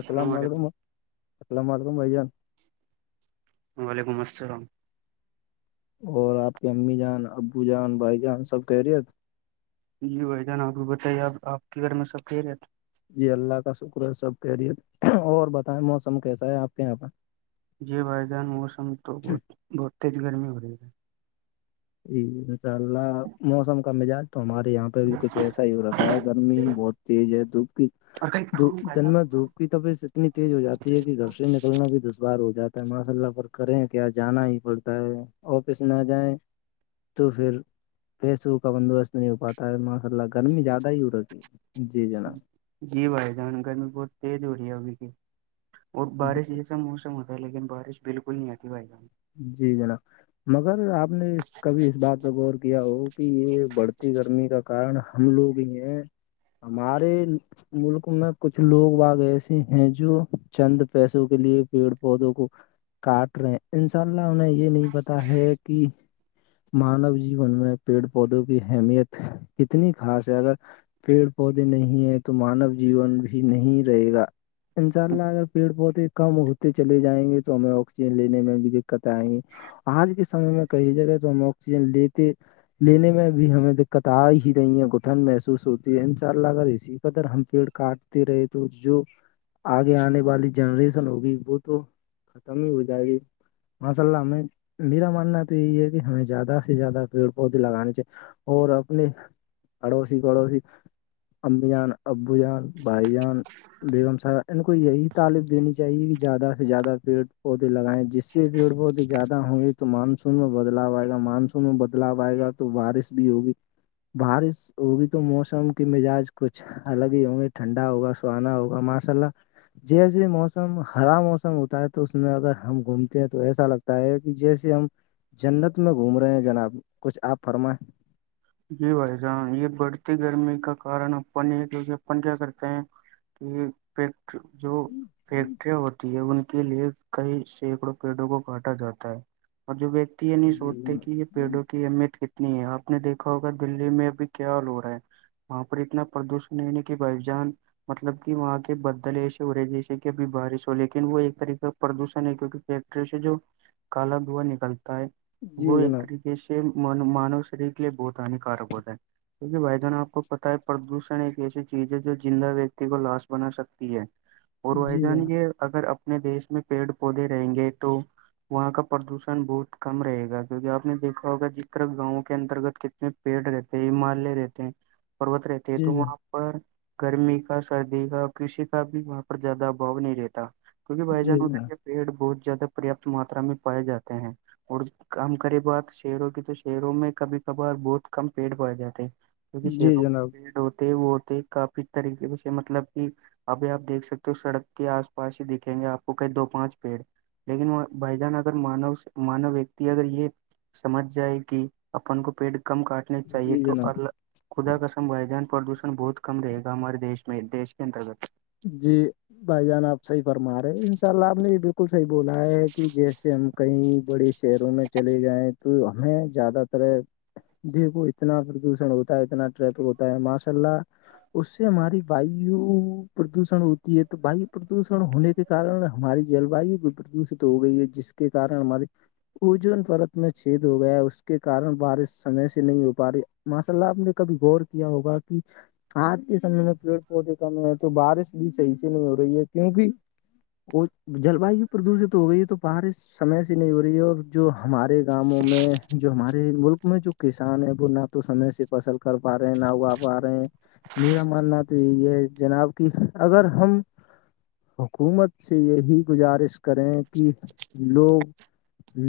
السلام علم السلام عکلم بھ جان وعلیکم السلام اور آپ کی امی جان ابو جان بھائی جان سب کہہ رہی جی بھائی جان آپ بھی بتائیے آپ آپ کے گھر میں سب ک رہے تھ جی اللہ کا شکر ہے سب کہہرییے اور بتائیں موسم کیسا ہے آپ کے یہاں پر جی بھائی جان موسم تو بہت بہت تیز گرمی ہو رہی ہے جی انشاء اللہ موسم کا مزاج تو ہمارے یہاں ھی کچھ ایسا ہی ہو رکھا ہے گرمی بہت تیز ہے دپ کی د دن میں دھوپ کی تبیعت اتنی تیز ہو جاتی ہے کہ گھر سے نکلنا بھی د بار ہو جاتا ہے ماشاء اللہ فر کریں کہ جانا ہی پڑتا ہے آفس نہ جائیں تو پھر پیسو کا بندوبست نہیں ہو پاتا ہے ماشاء اللہ گرمی زیادہ ہی ہو رہ ہے جی جناب جی بھائی جان گرمی بہت تیز ہو رہی ہے ابھی کی اور بارش ایسا موسم ہوتا لیکن بارش بالکل نہیں آتی بھائی گ جی جناب مگر آپ آپ نے کبھی اس بات کا غور کیا ہو کہ یہ بڑھتی گرمی کا کارن ہم لوگ ہیں ہمارے ملک میں کچھ لوگ باگ ایسے ہیں جو چند پیسوں کے لیے پیڑ پودوں کو کاٹ رہے ہیں انشاء اللہ انہیں یہ نہیں پتا ہے کہ مانو جیون میں پیڑ پودوں کی اہمیت کتنی خاص ہے اگر پیڑ پودے نہیں ہیں تو مانو جیون بھی نہیں رہے گا انشاء اللہ اگر پیڑ بہت ہی کم ہوتے چلے جائیں گے تو ہمیں آکسیجن لینے میں دقتیں آئی ہیں آج کے سمے میں کہئی جگہ تو ہم آکسیجن لیتے لینے میں بھی ہمیں دقت آ ہی نہیںی ہے گٹھن محسوس ہوتی ہے ان شاء اللہ اگر اسی قدر ہم پیڑ کاٹتے رہے تو جو آگے آنے والی جنریشن ہوگی وہ تو ختم ہی ہو جائے گی ماشاء اللہ ہمیں میرا ماننا تو یہی ہے کہ ہمیں زیادہ سے زیادہ پیڑ پودے لگانے چاہی اور اپنے پڑوسی پڑوسی امی جان ابو جان بھائی جان بیگم صاحب ان کو یہی تعالب دینی چاہیے کہ زیادہ سے زیادہ پیڑ پودے لگائیں جس سے بھیڑ بہت زیادہ ہوںگی تو مانسون میں بدلاؤ آئے گا مانسون میں بدلاو آئے گا تو بارش بھی ہوگی بارش ہوگی تو موسم کے مزاج کچھ الگ ہی ہوں گے ٹھنڈا ہوگا سہانا ہوگا ماسا اللہ جیسے موسم ہرا موسم ہوتا ہے تو اس میں اگر ہم گوم تو ایسا لگتا ہے کہ جیسے ہم جنت میں گھوم رہے ہیں جناب کچھ آپ فرمائیں جی بھائی جان یہ بڑھتی گرمی کا کارن اپن یہ کیونکہ اپن کیا کرتے ہیں کہ فیکٹ جو فیکٹریاں ہوتی ہے ان کے لیے کئی سینکڑوں پیڑوں کو کاٹا جاتا ہے اور جو ویکتی یہ نہیں سوچتے کہ یہ پیڑوں کی اہمیت کتنی ہے آپ نے دیکھا ہوگا دللی میں ابھی کیا لو رہا ہے وہاں پر اتنا پردوشن نہیں نہیں کہ بائیجان مطلب کہ وہاں کے بدل ایسے ہو رہے جیسے کہ ابھی بارش ہو لیکن وہ ایک طریق پردوشن ہے کیونکہ فیکٹری سے جو کالا دھوا نکلتا ہے جی وہ ایک جناب طریقے سے م مانو شریر کے لیے بہت ہانیکارک ہوتا ہے کیکہ بھائی جان آپ کو پتتا ہے پردوشن ایک ایسی چیز ہے جو زندہ ویکتی کو لاش بنا سکتی ہے اور بھائی جی جان جناب یہ اگر اپنے دیش میں پیڑ پودے رہیں گے تو وہاں کا پردوشن بہت کم رہے گا کیوںکہ آپ نے دیکھا ہوگا جس طرح گاؤں کے انترگت کتنے پیڑ رہتے ہیں ہمالیہ رہتے ہیں پوت رہتے ہے جی تو جناب وہاں پر گرمی کا سردی کا کسی کا بھی وہاں پر زیادہ ابھاؤ نہیں رہتا کیونکہ بھائی جان جی ہوتے جناب کہ پیڑ بہت زیادہ پریاپت ماتا میں پائے جاتے ہیں اور ہم کرے بات شہروں کی تو شہروں میں کبھی کبار بہت کم پیڑ پائے جاتے ہیں کیہ جی جناب جی شہروں میں جناب پیڑ ہوتے وہ ہوتے کافی ک طریقے پ مطلب کہ ابھی آپ دیکھ سکتے ہو سڑک کے آس پاس ہی دکھیں گے آپ کو کہیں دو پانچ پیڑ لیکن بھ جان اگر مانو مانو ویکتی اگر یہ سمجھ جائے کہ اپن کو پیٹ کم کاٹنے چاہیے جی تو جناب ال خدا کسم ودان پردوشن بہت کم رہے گا ہمارے دیش میں دیش کے انترگت جی بھائی جان آپ صحی فرما رہے ہیں ان شاء اللہ آپ نے یہ بالکل صحیح بولایا ہے کہ جیسے ہم کہیں بڑے سے شہروں میں چلے گئے تو ہمیں زیادہ تر دیکھو اتنا پردوشن ہوتا ہے اتنا ٹریفک ہوتا ہے ماشاء اللہ اس سے ہماری وائیو پردوشن ہوتی ہے تو وایو پردوشن ہونے کے کن ہماری جلوایو بھی پردوشت ہو گئی ہے جس کے کی کارن ہے ہماری اجون پرت میں چھید ہو گیا اس کے کارن بارش سمے سے نہیں ہو پا رہی ماشاء اللہ آپ نے کبھی غور کیا ہوگا کہ آاتھ کے سمے میں پیڑ پودے کا تو بارش بھی صحیح سے نہیں ہو رہی ہے کیونکہ وہ جل وایو پردوشت ہو گئی ہے تو بارش سمے سے نہیں ہو رہی ہے اور جو ہمارے گاؤوں میں جو ہمارے ملک میں جو کسان ہے وہ نہ تو سمے سے فصل کر پا رہے ہیں نہ اگا پا رہے ہیں میرا ماننا تو یہی ہے جناب کہ اگر ہم حکومت سے یہی گزارش کریں کہ لوگ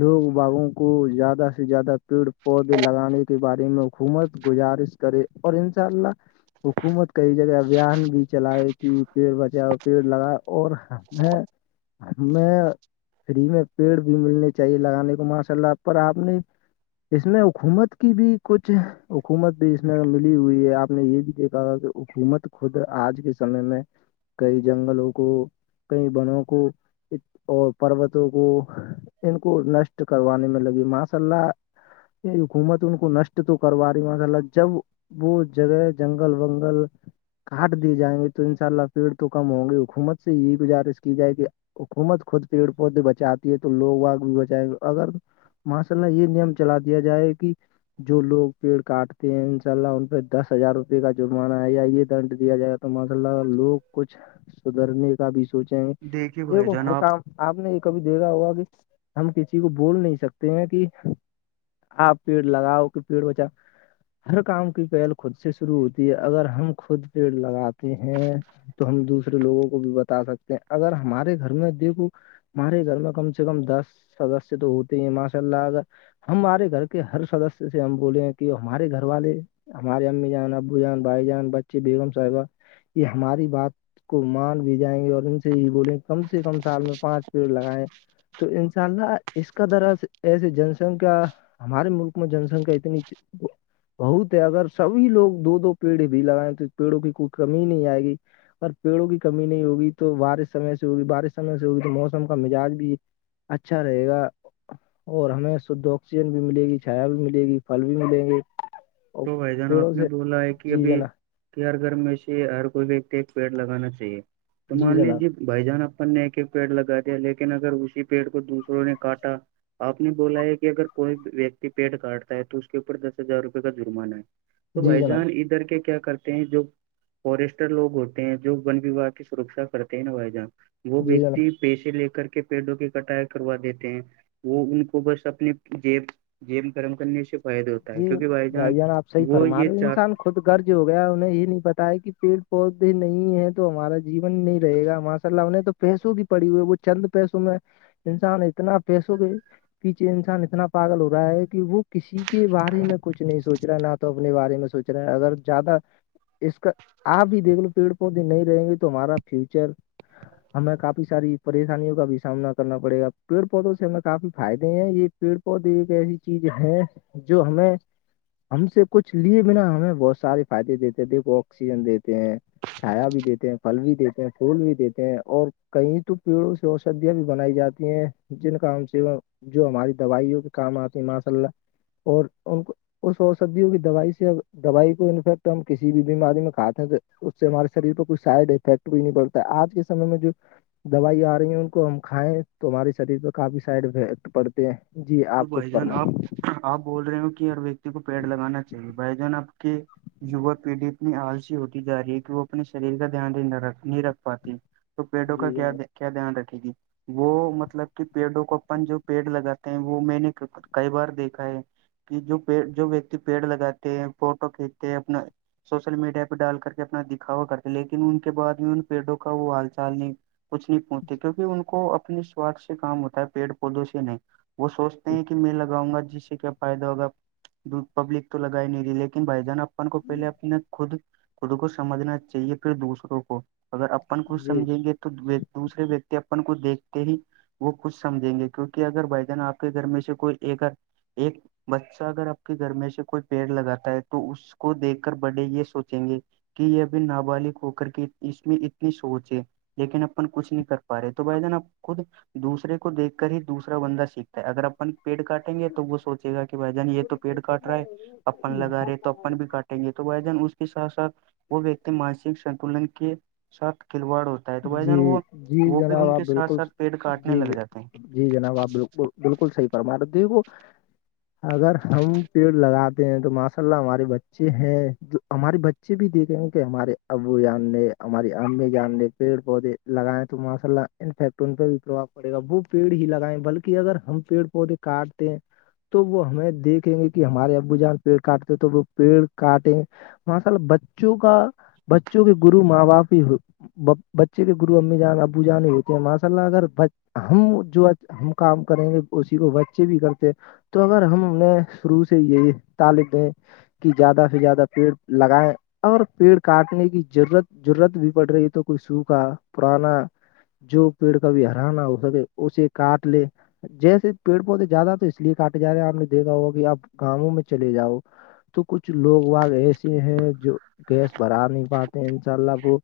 لوگ باغوں کو زیادہ سے زیادہ پیڑ پودے لگانے کے بارے میں حکومت گزارش کرے اور انشاء اللہ حکومت کئی جگہ ا بیان بھی چلائے کہ پیڑ بچاؤ پیڑ لگاؤ اوریں ہمیں فری میں پیڑ بھی ملنے چاہیے لگانے کو ماشاء اللہ پر آپ نے اس میں حکومت کی بھی کچھ حکومت بھی اس میں ملی ہوئی ہے آپ نے یہ بھی دیکھا تھا کہ حکومت خود آج کے سمے میں کئی جنگلوں کو کئی بنوں کو اور پروتوں کو ان کو نشٹ کروانے میں لگی ماشاء اللہ یہ ح گومت انن کو نشٹ تو کر رہی م اطل جب بہت جگہ جنگل ونگل کاٹ دیے جائیں گے تو ان شاء اللہ پیڑ تو کم ہوں گے حکومت سے یہی گزارش کی جائے گ کہ حکومت خود پیڑ پودے بچاتی ہے تو لوگ واگ بھی بچائے گ اگر ماشاء اللہ یہ نیم چلا دیا جائے کہ جو لوگ پیڑ کاٹتے ہیں ان شاء اللہ ان پہ دس ہزار روپئے کا جرمانہ ہے یا یہ دنڈ دیا جائے تو ماشاء اللہ لوگ کچھ سدھرنے کا بھی سوچیں گے دیکھیے بھائی دیکو جان ہر کام آپ نے یہ کبھی دیکھا ہوگا کہ ہم کسی کو بول نہیں سکتے ہیں کہ آپ پیڑ لگاؤ کہ پیڑ بچؤ ہر کام کی پہل خود سے شروع ہوتی ہے اگر ہم خود پیڑ لگاتے ہیں تو ہم دوسرے لوگوں کو بھی بتا سکتے ہیں اگر ہمارے گھر میں دیکھو ہمارے گھر میں کم سے کم دس سدسیہ تو ہوتے ہیں ماشاء اللہ اگر ہمارے گھر کے ہر سدس سے ہم بولے ہیں کہ ہمارے گھر والے ہمارے امی جان ابو جان بھائی جان بچے بیگم صاحبہ یہ ہماری بات کو مان بھی جائیں گے اور ان سے یہ بولیں کم سے کم سال میں پانچ پیڑ لگائےیں تو انشاء اللہ اس کا درا ایسے جن سنکھیا ہمارے ملک میں جن سنکھیا اتنی بہت ہے اگر سبھی لوگ دو دو پیڑ بھی لگائےیں تو پیڑوں کی کوئی کمی ہی نہیں آئے گی ا پیڑوں کی کمی نہیں ہوگی تو بارش سمے سے ہوگی بارش سمے سے ہوگی تو موسم کا مزاج بھی اچھا رہے گا اور ہمیں شھ آکسیجن بھی ملے گی چھایا بھی ملے گی پھل بھی ملیں گے اور تو بھائی جان پیڑوں آپ نے سے بولا ہے کہ جی ابھی جناب کہ ہر گھر میں سے ہر کوئی ویکتی ایک پیڑ لگانا چاہیے تو جی مان جناب لیجیے بھائی جان اپن نے ایک ایک پیڑ لگا دیا لیکن اگر اسی پیڑ کو دوسروں نے کاٹا آپ نے بولا ہے کہ اگر کوئی ویکتی پیٹ کاٹتا ہے تو اس کے اوپر دس ہزار روپ کا جرمانہ ہے تو جی بھائی جناب جان ادھر کے کیا کرتے جو فورسٹر لوگ ہوتے ہیں جو ون وواہ کی سرکشا کرتے ہیں ن بائی جہاں وہ جی جناب ویکتی پیسے لے کر کے پیڑوں کی کٹائی کروا دیتے ہیں وہ ان کو بس اپنے جیب جیب گرم کرنے سے فائدہ ہوتا ہے جی کہ بھائی جان آپ صحیح وہ فرما یہ رہے ہو۔ چاہ انسان خود گرج ہو گیا انہیں یہ نہیں بتایا کہ پیڑ پودے نہیں ہے تو ہمارا جین نہیں رہے گا ہم سلہ نے تو پیسوں کی پڑی ہوئی ہے وہ چند پیسوں میں انسان اتنا پیسوں کے پیچھے انسان اتنا پاگل ہو رہا ہے کہ وہ کسی کے بارے میں کچھ نہیں سوچ رہا ہے نہ تو اپنے بارے میں سوچ رہے ہیں اگر زیادہ اس کا آپ بھی دیکھ لو پیڑ پودے نہیں رہیں گے تو ہمارا فیوچر ہمیں کافی ساری پریشانیوں کا بھی سامنا کرنا پڑے گا پیڑ پودوں سے ہمیں کافی فائدے ہیں یہ پیڑ پودے ایک ایسی چیز ہے جو ہمیں ہم سے کچھ لیے بنا ہمیں بہت سارے فائدے دیتے ہیں دیکھو آکسیجن دیتے ہیں چایا بھی دیتے ہیں پھل بھی دیتے ہیں پھول بھی دیتے ہیں اور کہیں تو پیڑوں سے جو اوشدھیاں بھی بنائی جاتی ہیں جن کام سے وہ جو ہماری دوائیوں کے کام آتے ہیں ماشاء اللہ اور ان کو وہ سوچ سبدی ہو کہ دوائی سے دوائی کو انفیکٹ ہم کسی بھی بیماری میں کھاتے ہیں تو اس سے ہمارے شریر پ کوئی سائڈ افیکٹ بھی نہیں پڑتا آج کےمے میں جو دوائیاں آ رہی ہیں ان کو ہم کھائیں تو ہمارے شریر پ کافی سائڈ افیکٹ پڑتے ہیں جی تو آپ کچھ بھائی جان فرمائیں آپ آپ بول رہے ہو کہ ہر ویکتی کو پیڑ لگانا چاہیے بھائی جان آپ کے یوا پیڑھی اتنی آالسی ہوتی جا رہی ہے کہ وہ اپنے شریر کا دھیانکھ نہیں رکھ پاتی تو پیڑوں کا جی کیا جناب کیا دھیان رکھے گی وہ مطلب کہ پیڑوں کو اپن جو پیڑ لگاتا وہ میں نے کئی بار دیکھا ہے کہ جو پ جو ویکتی پیڑ لگاتے ہیں فوٹو کھینچتے ہیں اپنا سوشل میڈیا پہ ڈال کر کے اپنا دکھاوا کرتے لیکن ان کے بع بھی ان پیڑوں کا وہ حال چال نہیں کچھ نہیں پہچتے کیونکہ ان کو اپنے سوارھ سے کام ہوتا ہے پیڑ پودوں سے نہیں وہ سوچتے ہیں کہ میں لگاؤں گا جس سے کیا فائدہ ہوگا پبلک تو لگائی ہی نہیں رہی لیکن بھائی جان اپن کو پہلے اپنے خود خود کو سمجھنا چاہیے پھر دوسروں کو اگر اپن خود جی سمجھیں گے تو تو دوسرے ویکتی اپن کو دیکھتے ہی وہ خچھ سمجھیں گے کیونکہ اگر ب آپ کے گھر میں سے کوئی ایکر ایک بچہ اگر آپ کے گھر میں سے کوئی پیڑ لگاتا ہے تو اس اس کو دیکھ کر بڑے یہ سوچیں گے کہ یہب نابالغ ہو کر کے اس میں اتنی سوچ ہے لیکن اپن کچھ نہیں کر پا رہے تو بھائی جان خود دوسر کو دیکھ کر ہی دوسرا بندہ سیکھتا ہے اگر اپن پیٹ کاٹ ٹیں گے تو وہ سوچےا کہ بھائی جان یہ تو پڑ کاٹ رہا ہے اپن ہ لگا رہے تو اپن بھی کاٹیں گے تو بھ جان اس ساتھ ساتھ وہ ویکتی مانسک سنتلن کے ساتھ کھلواڑ ہوتے تو بھائی جان جی وہ جی وہ بھی جناب ان آپ کے ساتھ بالکل ساتھ پیڑ کاٹنے جی لگ جاتے ہیں جی جناب آپ بالکل بالکل صحی فرما رہ دی کو اگر ہم پیڑ لگاتے ہیں تو م مس ہمارے بچے ہیں ہمارے بچے بھی دیکھیں گے کہ ہمارے ابو یان نے ہماری امی جان لی پڑ پودے لگائیں تو ماشاء اللہ انفیکٹ ان پہ بھی پربھؤ پڑے گا وہ پیڑ ہی لگائیں بلکہ اگر ہم پیڑ وہد کارٹتے تو وہ ہمیں دیکھیں گے کہ ہمارے ابو جان پیڑ کاٹتے ہیں تو وہ پیڑ کاٹیں ماشاء بچوں کا بچوں کے گرو ماں باپ ہی بچے کے گرو امی جان ابو جان ہی ہوتے ہیں ماشاء اللہ اگر ہم جو ہم کام کریں گے اسی کو بچے بھی کرتے تو اگر ہم نے شروع سے یہی تعالق دیں کہ زیادہ سے زیادہ پیڑ لگائےیں اگر پیڑ کاٹنے کی ضرورت ضرورت بھی پڑ رہی ہے تو کوئی سوکھا پرانا جو پیڑ کا بھی ہرا نہ ہو سکے اسے کاٹ لے جیسے پیڑ پودے زیادہ تو اس لیے کاٹے جا رہے ہیں آپ نے دیکھا ہوگا کہ آپ گاؤوں میں چلے جاؤ تو کچھ لوگ واگ ایسے ہیں جو گیس بھرا نہیں پاتے ہیں انشاء اللہ وہ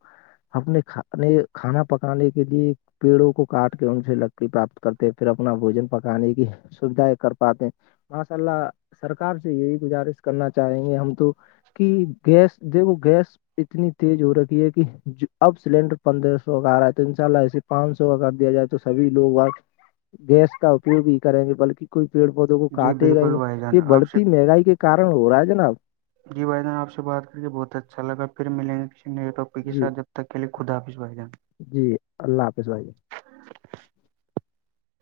اپنے کھے کھانا پکانے کے لیے پیڑوں کو کاٹ کے ان سے لکڑی پراپت کرتے پھر اپنا بوجن پکانے کی سوھائیں کر پاتے ہیں ماشاء اللہ سرکار سے یہی گزارش کرنا چاہیں گے ہم تو کہ گیس د وہ گیس اتنی تیز ہو رکی ہے کہ اب سلینڈر پندرہ سو کا آ رہا ہے تو ان شاء اللہ ایے پانچ سو کا کر دیا جائے تو سھی لوگ ب گیس کا اپیوگ ہی کریں گے بلکہ کوئی پیڑ پودوں کو جی کاٹے گا ہی بالکل نہیں بھائی جان یہ آپ سے بڑھتی مہنگائی کے کارن ہو رہا ہے جناب جی بائی جان آ سے بات کر کے بہت اچھا لا پھر ملیں گے کسی نیٹپی کے جی سات جب ت کےے خافظ بھ جان جی اللہ حافظ بھائی